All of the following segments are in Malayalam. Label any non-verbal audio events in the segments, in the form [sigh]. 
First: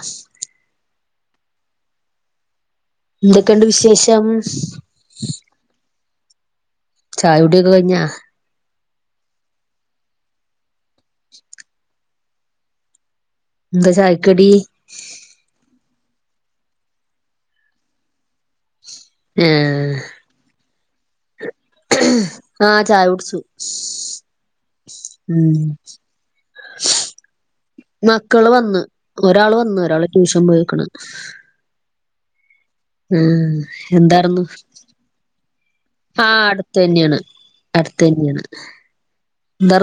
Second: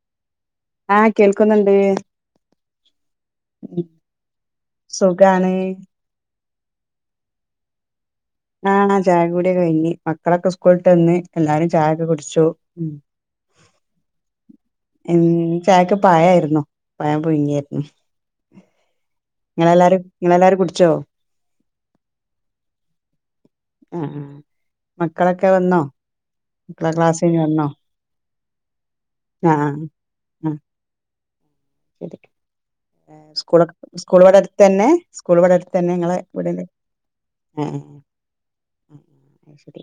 അസ് ആഹ് കേൾക്കുന്നുണ്ട് എന്തൊക്കെയുണ്ട് വിശേഷം സുഖണ ചായ കുടിയൊക്കെ കഴിഞ്ഞാ ആണാ ചായ കൂടി കഴിഞ്ഞ് മക്കളൊക്കെ സ്കൂളിട്ട് വന്ന് എല്ലാരും ചായക്കോ കുടി ച്ചു ഉം ന്തചായക്കടി ഉം ചായക്ക് പയയിരുന്നു പഴം പുഴിങ്ങേർന്നു നിങ്ങളെല്ലാരും നിങ്ങളെല്ലാരും കുടിച്ചോ ആ ചായടിച്ചു ആഹ് ആഹ് ഉ മക്കളൊക്കെ വന്നോ മക്കളെ ക്ലാസ് കഴിഞ്ഞ് വന്നോ മക്കള് വന്ന് ഒരാള് ആഹ് ആഹ് വന്ന് ഒരാള് ട്യൂഷൻ ആഹ് പോയിക്ക്ണ് ശരി ആഹ സ്കൂളൊക്കെ സ്കൂൾ ഇവിടെ എന്തരുന്നു അടുത്ത് തന്നെ സ്കൂൾ ഇവിടെ അടുത്ത് തന്നെ നിങ്ങളെ ആ വീടിന്റെ അടുത്തന്നെണ് ആഹ് അട്ത്തന്നെണ് ആഹ് ശരി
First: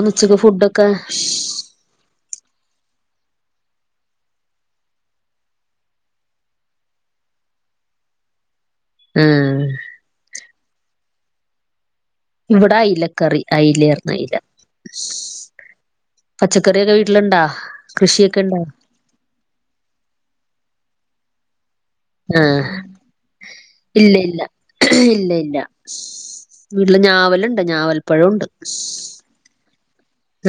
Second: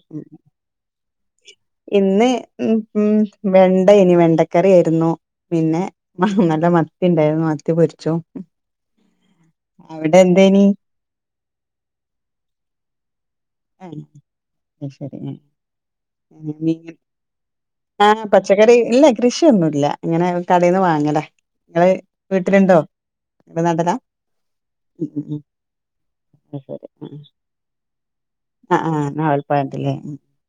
ഇന്ന് ഉ ഉം വെണ്ട ഇനി വെണ്ടക്കറിയെരുന്നു പിന്നെ നല്ല മത്തി ഇണ്ടായിരുന്നു മത്തി പൊരിച്ചോ ആഹ് അവിടെ എന്തനി ഇവിട അയില്ല കറി അയിലർന്നു അയില പച്ചക്കറിയൊക്കെ വീട്ടിലുണ്ടാ ആഹ കൃഷിയൊക്കെ ഇണ്ടാ പച്ചക്കറി ഇല്ല കൃഷിയൊന്നുല്ല ഇങ്ങനെ കടെന്ന് വാങ്ങല ഇങ്ങള് ആഹ് വീട്ടില്ണ്ടോ ഇല്ല ഇല്ല ഇല്ല ഉം ഇല്ല വീട്ടില് ഞാവലുണ്ട് ഞാവൽ ആ ആ നാവൽ പയം ഇണ്ട്ലെ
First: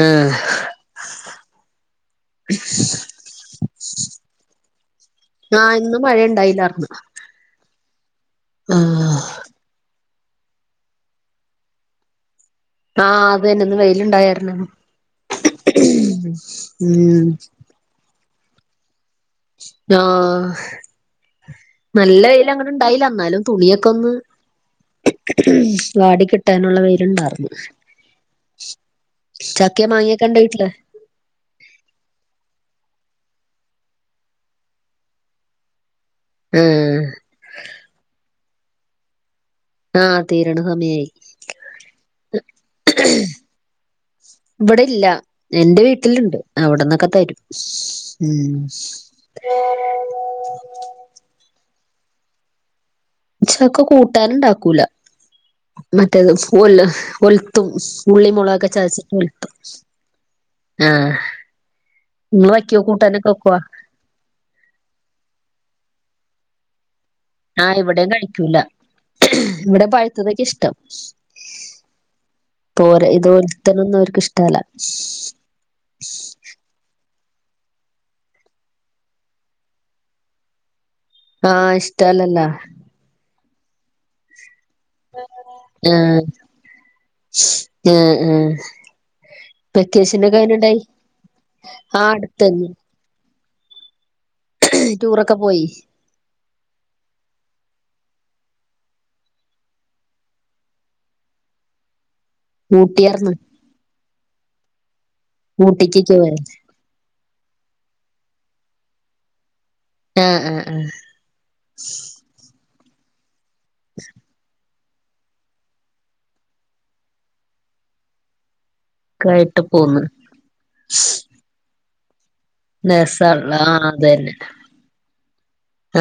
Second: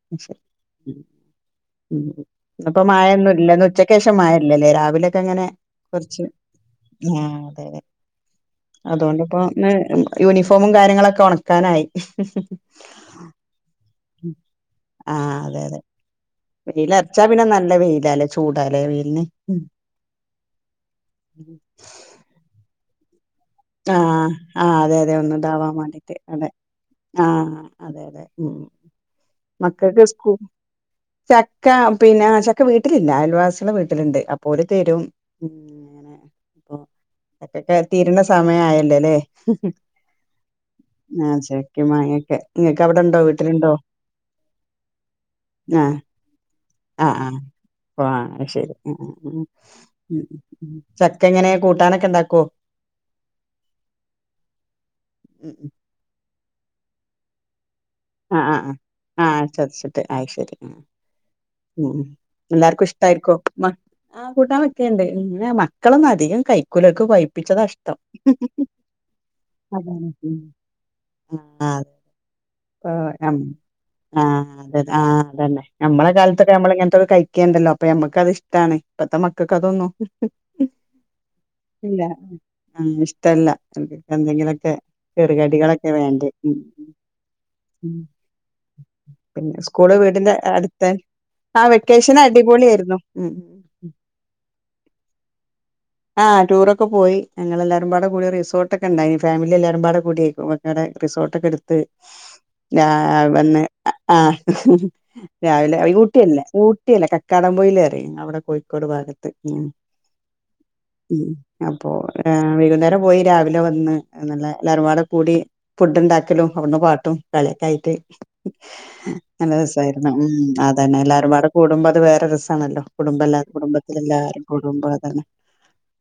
ആഹ് ശരി ഉ ഇപ്പ മായൊന്നുല്ല ഇന്ന് ഉച്ചക്കേഷം മായല്ലല്ലേ രാ തെങ്ങനെ ആഹ് ഇന്ന് മഴ കുറച്ച് ഉണ്ടായില്ലാർന്നു ആ അതെതെ ആഹ് അതൊണ്ട്പ്പോ ഇന്ന് യൂണിഫോമും കാര്യങ്ങളൊക്കെ ഉണക്കാനായി ആഹ അത് തന്നെ ഇന്ന് വെയിലുണ്ടായാര്ന്ന് ആഹ് അതെ അതെ വെയിലറച്ചാ പിന്നെ നല്ല വെയിലാല്ലേ ചൂടാല്ലേ വെയിൽന് ആഹ നല്ല വൈൽ അങ്ങിട്ട് ഇണ്ടായില്ല ഇന്നാലും തുണിയൊക്കെ ഒന്ന് ആഹ് ആഹ് അതെ അതെ ഒന്നുതാവാൻ വേണ്ടിട്ട് വാടി അതെ കിട്ടാനുള്ള വൈൽണ്ടാർന്ന് ആഹ് അതെ അതെ ഉം മക്കൾക്ക് സ്കൂ വീട്ടില് ചക്ക പിന്നെ ചക്ക വീട്ടിലില്ല [inaudible] വീട്ടിലിണ്ട് അപ്പോ ഒൽ ആഹ് തീരുംതൊക്കക്കെ തീരണ്ട സമയ ആയല്ലലെ ആഹ് തീരണ സമയായി ആ ചക്കെ മാങ്ങക്കെ ഇങ്ങക്ക് അവിടെണ്ടോ വീട്ടിലുണ്ടോ ഇവിടെ ഇല്ല എന്റെ ആഹ് വീട്ടിലിണ്ട് അവിട്ന്ന്ക്കെ ആഹ് തരും ആഹ് ഓ ഉ അത് ശരി ആഹ് ആഹ് ചക്ക എങ്ങനെ കൂട്ടാനൊക്കെ ഇണ്ടാക്കോ ചക്ക കൂട്ടാന്ണ്ടാക്കൂല മറ്റേത് ഒല് ഒൽത്തും ഉള്ളി ആഹ് ആഹ് മുളക് ക്കൊ ആഹ് ചതച്ചിട്ട് ആഹ് ഒൽത്തും ആ ഉ ഉം എല്ലാർക്കും ഇഷ്ടായിരിക്കോ മ ആ കൂട്ടാൻവെക്കേണ്ട് മ ക്കളൊന്നും അധികം കൈക്കുല ഓൽക്ക് ആഹ് പൈപ്പിച്ചതാഷ്ട്ടം ഇവിടേം കഴിക്കൂല ഇവിടെ പഴ്ത്ത ത്ക്ക് ഇഷ്ടം ആ തോര തോരനൊന്നും ആ അവർക്ക് ഇഷ്ടല്ല അതെ ആ അതന്നെ നമ്മളെ കാലത്തൊക്കെ നമ്മള ഇങ്ങനത്തെ കഴിക്കേണ്ടല്ലോ അപ്പഴെ മ്മക്ക്ത് ഇഷ്ടാണ് ഇപ്പത്തെ മക്കൾക്ക് അതൊന്നു ആഹ് ഇല്ല ഇഷ്ടല്ലല്ല ആ ഇഷ്ടല്ല എന്തെങ്കിലൊക്കെ ചെറുകടികളൊക്കെ വേണ്ട്യേ ആ ആ പിന്നെ സ്കൂള് വീടിന്റെ അടുത്തെ ആഹ് വെക്കേഷൻ അടിപൊളിയേർന്നു ഉ ഉം ഉ ടൂറൊക്കെ പോയി ആ ടൂർ ഒക്കെ പോയി ഞങ്ങൾ എല്ലാരും പാടെ കൂടി റിസോർട്ട്ക്കെ ഇണ്ടായ്നി ഫാമിലി എല്ലാരും പാടെ കൂടി [unintelligible] റിസോ ട്ടക്കെ എടുത്ത് ആഹ് ഊട്ടിയാർന്ന് വന്ന് ആ രാവിലെ ഊട്ടിക്കൊക്കെ പോയ ഊട്ടിയല്ല ഊട്ടിയല്ല കക്കാടംപൊയില് അറിം ഞങ്ങളിവിടെ കോഴിക്കോട് ഭാഗത്ത് ഉ ആ ആ ഉം അപ്പോ വൈകുന്നേരം പോയി രാവിലെ വന്ന് നല്ല എല്ലാരും തറവാട് കൂടി ഫുഡ് ഉണ്ടാക്കലും അവടെന്ന് പാട്ടും കളിയൊക്കെ ആയിട്ട് നല്ല ഒക്കായിട്ട് പോന്ന് രസായിരുന്നു ഉം അതന്നെ എല്ലാരും പട കൂടുമ്പോൾ അത് വേറെ രസ ആണല്ലോ കുടുംബ എല്ലാ രസള്ള ആഹ് അതന്നെ കുടുംബത്തിലെല്ലാരും കൂടുമ്പ തന്നെ [unintelligible]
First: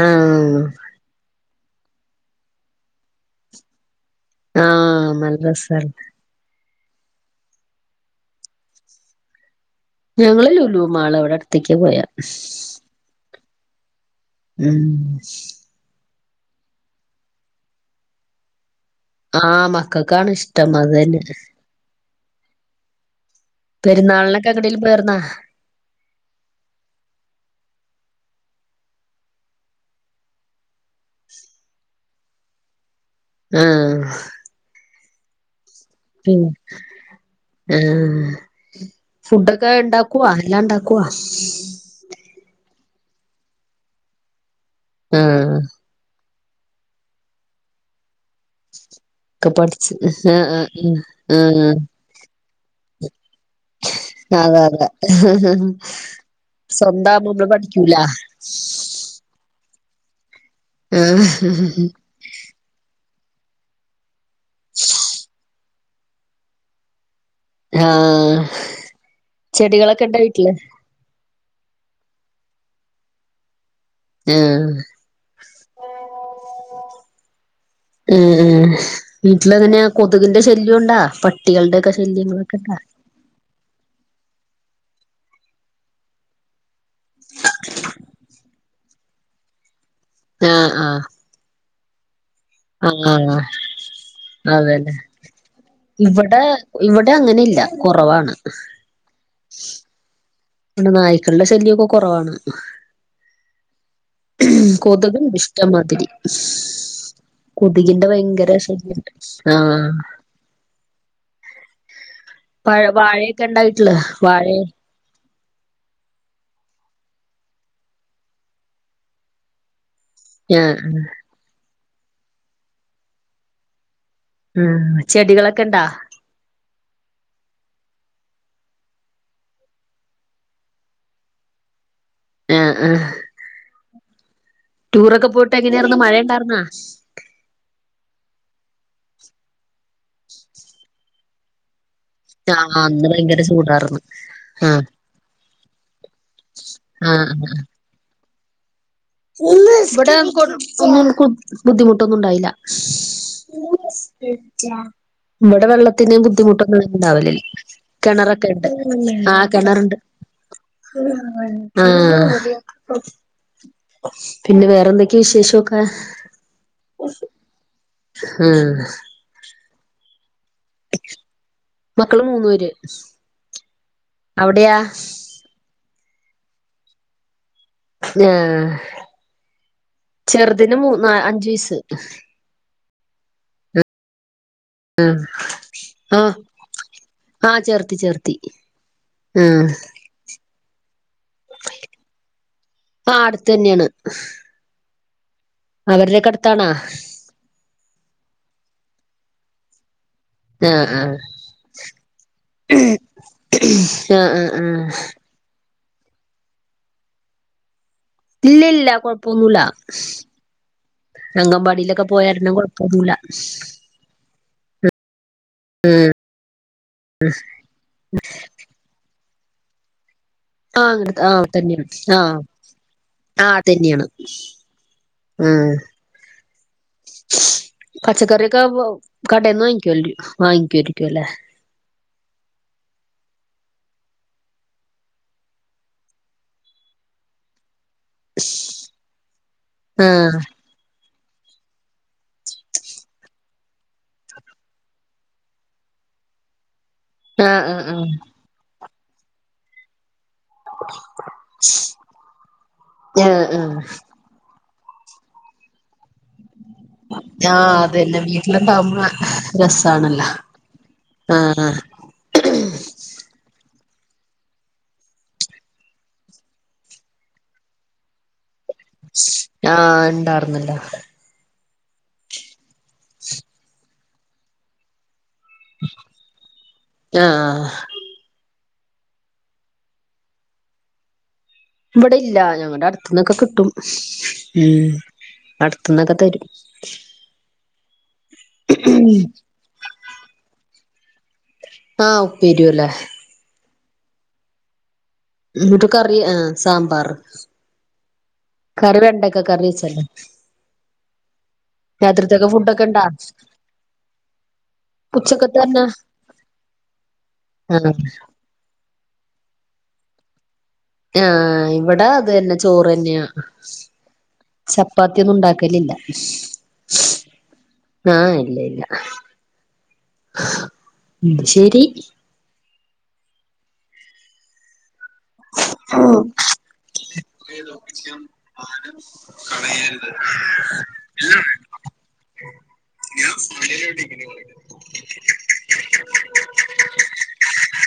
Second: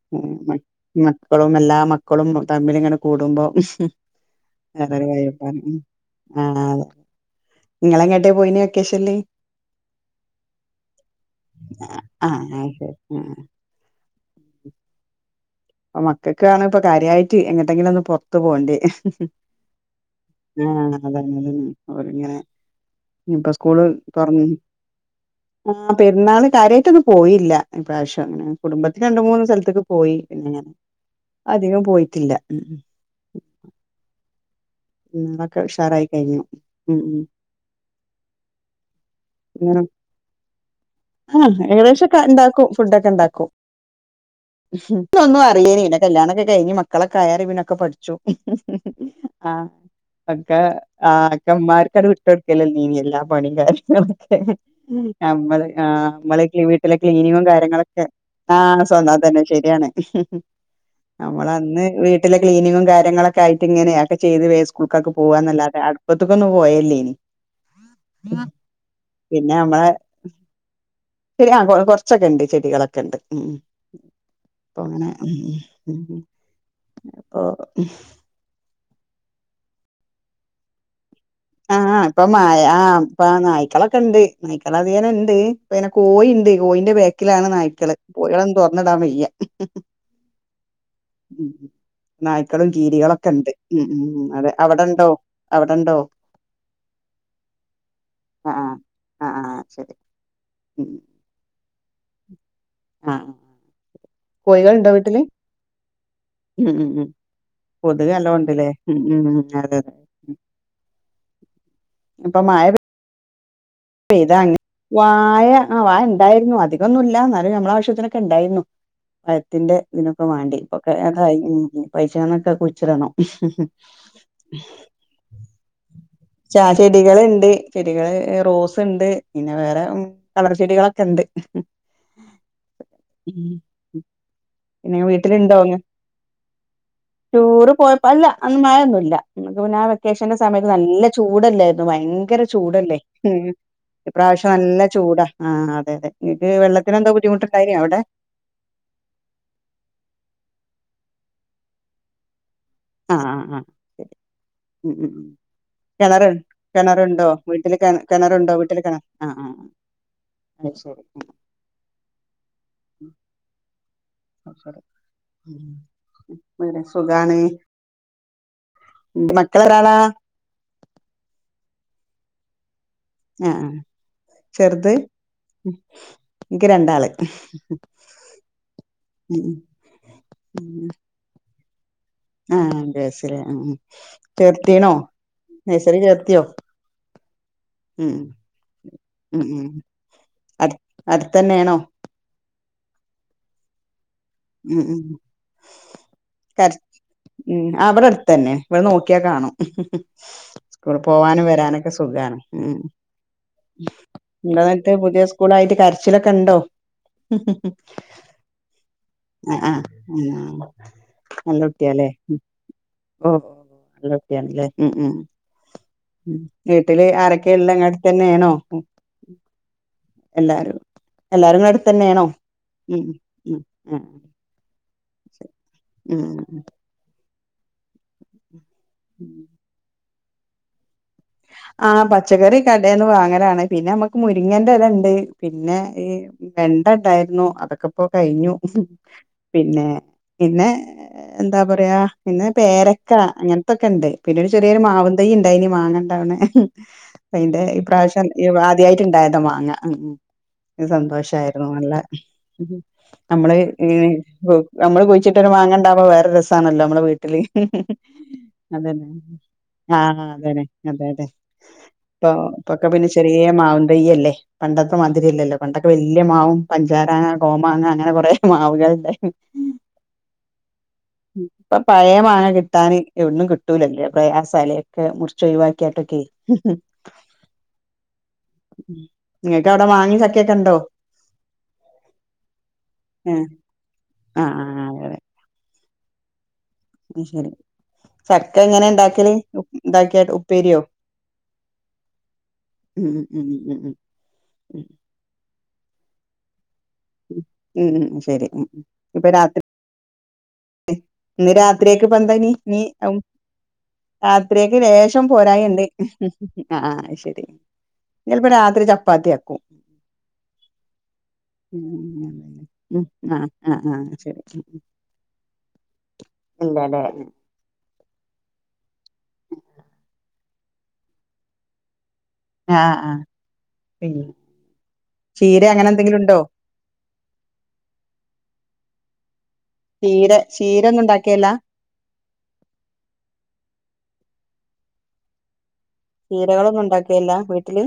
ആഹ് കുടും മക്കളും എല്ലാ മക്കളും തമ്മിൽ ഇങ്ങനെ കൂടുമ്പോ വേറെയൊരു ആഹ് വൈബ് നല്ല ആണ് രസാണ് ആഹ് ഇങ്ങള് എങ്ങാട്ട് പോയീന്ന് വെക്കേഷന്ല് ഞങ്ങള് ലുലു മാള് അവടെ അടുത്തേക്ക പോയെ ആ അത് ശരി ആ ഉം അപ്പൊ മക്കൾക്കാണ് ഇപ്പ കാര്യാട്ട് എങ്ങട്ടെങ്കിലും ഒന്ന് പുറത്ത് പോവണ്ടേ ആഹ് മക്കൾക്കാണ് ഇഷ്ടം ആഹ് അതന്നെ അതന്നെ അവർ ഇങ്ങനെ ഇപ്പ സ്കൂള് തുറന്നു പെരുന്നാളിനൊക്കെ എങ്ങടേലും പോയാർന്നാ ആഹ് പെരുന്നാള് കാര്യയിട്ടൊന്നും പോയില്ല ഇപ്രാവശ്യം അങ്ങനെ കുടുംബത്തില് രണ്ട് മൂന്ന് സ്ഥലത്ത്ക്ക് പോയി പിന്നെ അധികം പോയിട്ടില്ല ഉം ഉം ആഹ് ഉം അന്നൊക്കെ ഉഷാറായി കഴിഞ്ഞു ഉം ഉം ഉം ഫുഡൊക്കെ അങ്ങനെ ഇണ്ടാക്കുവോ എല്ലാം ഇണ്ടാക്കുവോ ക്കെ ഇണ്ടാക്കും ഇക്കൊന്നും ആഹ് അറിയ്ണില്ല കല്യാണക്കെ ക കഴിഞ്ഞ മക്കളൊക്കൊ ആയാരെറിപിന്നൊക്കെ പഠ്ച്ചു. ഒക്കെ ആഹ് പഠിച്ച് ആഹ് ഒക്കെ ആഹ് ഒക്കെമ്മാര്ക്കത് വിട്ടൊട്ക്കലാ [unintelligible] എല്ലാ പണീം കാര്യങ്ങളും. അതെ അതെ നമ്മള് ആഹ് നമ്മളൊക്കെ വീട്ടിലെ സ്വന്താവുമ്പോ ക്ലീനിങ്ങും നമ്മള് പഠിക്കൂല കാര്യങ്ങളൊക്കെ ആഹ് സ്വന്താ അതന്നെ ശരിയാണ് ആഹ് നമ്മളന്ന് വീട്ടിലെ ക്ലീനിങ്ങും കാര്യങ്ങളൊക്കെ ആയിട്ട് ഇങ്ങനെയ ചെയ്ത് വേഗം സ്കൂൾക്കൊക്കെ പോവാന്നല്ലാതെ അട്പ്പത്ത്ക്കൊന്നും പോവേല്ലേനി ആഹ് പിന്നെ നമ്മളെ ചെടികളൊക്കെ ഇണ്ടോ വീട്ടില് [unintelligible] ആ കൊ കൊറച്ചൊക്കെണ്ട് ചെടികളൊക്കെ ഇണ്ട് ഉം ഉം ആഹ് അപ്പൊ അങ്ങനെ ഉം ഉം ഉം ഉം അപ്പൊ ഉം വീട്ടിലങ്ങനെ കൊതുകിന്റെ ശല്യുണ്ടോ പ ആഹ് ഇപ്പൊമായ ആ ഇപ്പ നായ്ക്കളൊ ക്കെണ്ട് നായ്ക്കളെധിക ഇണ്ട് ഇപ്പങ്ങനെ കോയി ഇണ്ട് കോയിന്റെ ബേക്കിലാണ് നായ്ക്കള് കോഴികള തൊറ്ന്ന്ടാ വെയ്യ ങ്ങാ ആഹാ നായ്ക്കളും, കീരികളൊക്കെണ്ട് മ് മ് അതെ അവടെണ്ടോ? അവടെണ്ടോ? എഹ് ഇവ്ടെ അങ്ങനില്ല കൊറവാണ്. ആഹ് ആഹ് ആഹ് ആഹ് ശരി ഉം ഇവടെ നായ്ക്കൾടെ ശല്യക്കെ കൊറവാണ്. ആഹ് കോഴികളുണ്ടോ വീട്ടില് കൊതുക്ണ്ട് ഇഷ്ട്ടംമാതിരി. ‌ ഉം ഉം ഉം കൊതുകിന്റെ കൊതുക് നല്ലോം ഭയങ്കര ഇണ്ട്ല്ലേ ഉം ശല്ല്യെണ്ട് ഉം ഉം അതെ ആഹാ അതെ ഇപ്പൊ മഴ പഴ പെ വാഴയൊക്കെ ഇണ്ടാ വീട്ട്ല് വാഴെ? വാഴ വായ ആ വാഴണ്ടായിരുന്നു അധികൊന്നുല്ല ഇന്നാലും നമ്മളാവശ്യത്തിനൊക്കെണ്ടായിരുന്നു പയത്തിന്റെ. ഇതിനൊക്കെ വാണ്ടി ആഹ് ഇപ്പൊക്കെ അതായി ഇഞ്പ്പൊ അയിശ്ങ്ങന്നൊക്കെ കുയിച്ച്ടണം ഉംഹ് ചെടികളെക്കെണ്ടാ? ആഹാ ചെടികള്ണ്ട് ചെടികള് റോസ് ണ്ട് പിന്നെ വേറെ കളർച്ചെടികളെക്കെണ്ട് ആഹ് ആഹ് ഉം പിന്നെ ടൂറൊക്കെ പോയിട്ട് വീട്ടിലുണ്ടോന്ന് എങ്ങനെയാർന്ന് മഴ ഇണ്ടാർന്നാ ടൂറ് പോയപ്പോ അല്ല അന്നും മയൊന്നുല്ല അന്നക്കെ പിന്നെ ആ വെക്കേഷന്റെ സമയത്ത് നല്ല ചൂടല്ലേരുന്നോ? ഇപ്പം ഭയങ്കര ആഹ് ചൂടല്ലേ? അന്ന് ഭയങ്കര ചൂടാർന്ന് ഇപ്രാവിശ്യം നല്ല ആഹ് ചൂടാ ആഹ് അതെ അതെ. ഇങ്ങക്ക് വെള്ളത്തിനെന്തോ ബുദ്ധിമുട്ട്ണ്ടായിനിയോ അവിടെ? ഇവടെ കൊ ഒന്നും ബുദ്ധിമുട്ടൊന്നുണ്ടായിലാ ആഹ് ആഹ് ആഹ് ശെരി. ഇവടെ വെള്ളത്തിന് ബുദ്ധിമുട്ടൊന്നും കെണറുണ്ടോ ഇണ്ടാവലില്ല വീട്ടില് കെ കെണറുണ്ടോ കെണറൊക്കെണ്ട്. വീട്ടില് കെണ ആ ആ ആഹ് കിണറ്ണ്ട് അത് ശരി ഉം ആഹ് ഉം അത് പിന്നെ ശരി വേറെന്തൊക്കെയ ഉം വിശേഷോക്കെ വേറെ സുഖാണ് ഹാ [unintelligible] ആളാ മക്കള് മൂന്നു പേര് ആ ആ അവിടെയാ ചെറുത് ഇൻക്ക് രണ്ടാള് ആഹ് ഉം ചെറുതിന് മൂ അഞ്ച് വയസ് ആ അഞ്ചയ്‌സ് ലേ ചേർത്തിണോ നെയ് സറി ആഹ് ചേർത്തിയോ ആഹ് ചേർത്തി ഉം ചേർത്തി ആഹ് അടു അടുത്തന്നെണോ ആ അടുത്ത് തന്നെയാണ് ഉം ഉം അവരുടെക്കെ അടുത്താണാ കര്ച് ആ ഇവിടെ അടുത്തന്നെ ഇവിടെ നോ ക്ക്യ കാണും ആഹ് സ്കൂൾ ആഹ് പോവാനും വരാനൊക്കെ സുഖാണ് ആ ആഹ് ആഹ് ഇന്താന്നട്ട് ആഹ് പുതിയ സ്കൂളായിട്ട് കരച്ചിലൊക്കെ ഉണ്ടോ ഇല്ല ഇല്ല ആ കൊഴപ്പൊന്നുല്ല ആഹ് [unintelligible] അംഗൻവാടിയിലൊക്കെ നല്ലുട്ട്യാല്ലേ പോയാരണം കൊഴപ്പൊന്നുല്ല ഓ ഓ നല്ലൊട്ടിയാണ് ലേ ഉ ഉം ആഹ് വീട്ടില് ആരൊക്കെള്ളെ ഇങ്ങളെടുത്തന്നെണോ ആഹ് അങ്ങന ആഹ് ഇങ്ങളെ അവ്ടെതന്നെയാണ് അടുത്തന്നേണോ ഉം ആഹ് ഉം അതെ ന്നെണ് ആഹ് ആഹ് ഉം ഉം പച്ചക്കറിയോക്കെ കടെന്ന് വാങ്ങിക്കുവല്ല വാങ്ങിക്കായിരിക്കുവല്ലേ ആഹ് പച്ചക്കറി കടെന്ന് വാങ്ങലാണ് പിന്നെ നമ്മക്ക് മുരിങ്ങന്റെലണ്ട് പിന്നെ ഈ വെണ്ടണ്ടായിരുന്നു അതൊക്കെ ഇപ്പോ കഴിഞ്ഞു പിന്നെ ആഹ് പിന്നെ എന്താ പറയാ പിന്നെ പേരക്ക അങ്ങനത്തൊക്കെണ്ട് പിന്നെ ഒരു ചെറിയൊരു മാവും തയ്യ് ഉണ്ടായിനി മാങ്ങണ്ടാവണെ അയ്ന്റെ ആഹ് ആഹ് ആഹ് ഈപ്രാവശ്യം ആദ്യായിട്ട് ഇണ്ടായതാ മാങ്ങ [unintelligible] സന്തോഷായിരുന്നു നല്ല ആഹ് നമ്മള് ആഹ് നമ്മള് കുഴിച്ചിട്ടൊരു മാങ്ങണ്ടാവുമ്പോ വേറെ രസ ണല്ലോ നമ്മളെ വീട്ടില് ആഹ് അതന്നെ അതെ വീട്ടിലുണ്ടാവുമ്പോ ആഹ് രസാണല്ലോ അതന്നെ അതെ അതെ ആഹ് ഇപ്പ ഇപ്പൊക്ക പിന്നെ ചെറിയ മാവും വയ്യല്ലേ പണ്ടൊത്തെ മാതിരിയല്ലല്ലോ പണ്ടൊക്കെ വല്യ മാവും പഞ്ചാരാങ്ങ കോമാങ്ങ അങ്ങനെ കുറെ മാവ്കള്ണ്ടായ് നി ആഹ് ഇണ്ടാർന്നല്ലോ ഇപ്പൊ പഴയ മാങ്ങ കിട്ടാന് എവിട്ന്നും കിട്ടൂലല്ലേ പ്രയാസാലെ ഒക്കെ മുറിച്ച് ഒഴിവാക്കിട്ടൊക്കെ ആ നിങ്ങക്ക് അവിടെ മാങ്ങി ചക്കൊക്കെ ഉണ്ടോ ഇവിടെ ഇല്ല ഞങ്ങളുടെ അടുത്തന്നൊക്കെ ഏഹ് കിട്ടും ആഹ് ഉ ആഹ് അടുത്തുന്നൊക്കെ തരും ഉ ശരി ചക്ക എങ്ങനെ ഉണ്ടാക്കല് ഉണ്ടാക്കിയ് ഉപ്പേരിയോ ആഉപീരിപോല്ലേ ഉം ഉം ഉം ഉം ഉം ഉം എന്നിട്ട് കറി ആ സാമ്പാർ ഉം ഉം ഉം ശരി ഉം ഉം. കറി ഇപ്പൊ വെണ്ടക്കെ രാത്രി കറി വെച്ചല്ലേ ഇന്ന് രാത്രിയെക്ക് പ്പന്താ രാത്രിത്തേക്ക് ഇനി നി ഫുഡൊക്കെ ഇണ്ടാ രാത്രിയൊക്ക് രേഷം പോരായിണ്ട് ഉച്ചക്കത്തന്നെ ആ ശരി ഇന്ന് ആഹ് ചെൽപ്പോ രാത്രി ചപ്പാത്തിയാക്കും ആ ഇവിടെ അത് തന്നെ ചോറ് ഉം തന്നെയ ആഹ് ആഹ് ആഹ് ശരി ചപ്പാത്തിയൊന്നും ഉണ്ടാക്ക ലില്ല ഇല്ലല്ലേ ആ ഇല്ല ഇല്ല ഉ ശരി ആ ആ ചെയ ചീര അങ്ങനെ എന്തെങ്കിലും ആഹ് ഉണ്ടോ ചീരെ ചീര ഒന്നും ഉണ്ടാക്കിയല്ലാ ഞാൻ മലട്ട [unintelligible] ചീരകളൊന്നും ഉണ്ടാക്കിയല്ല വീട്ടില്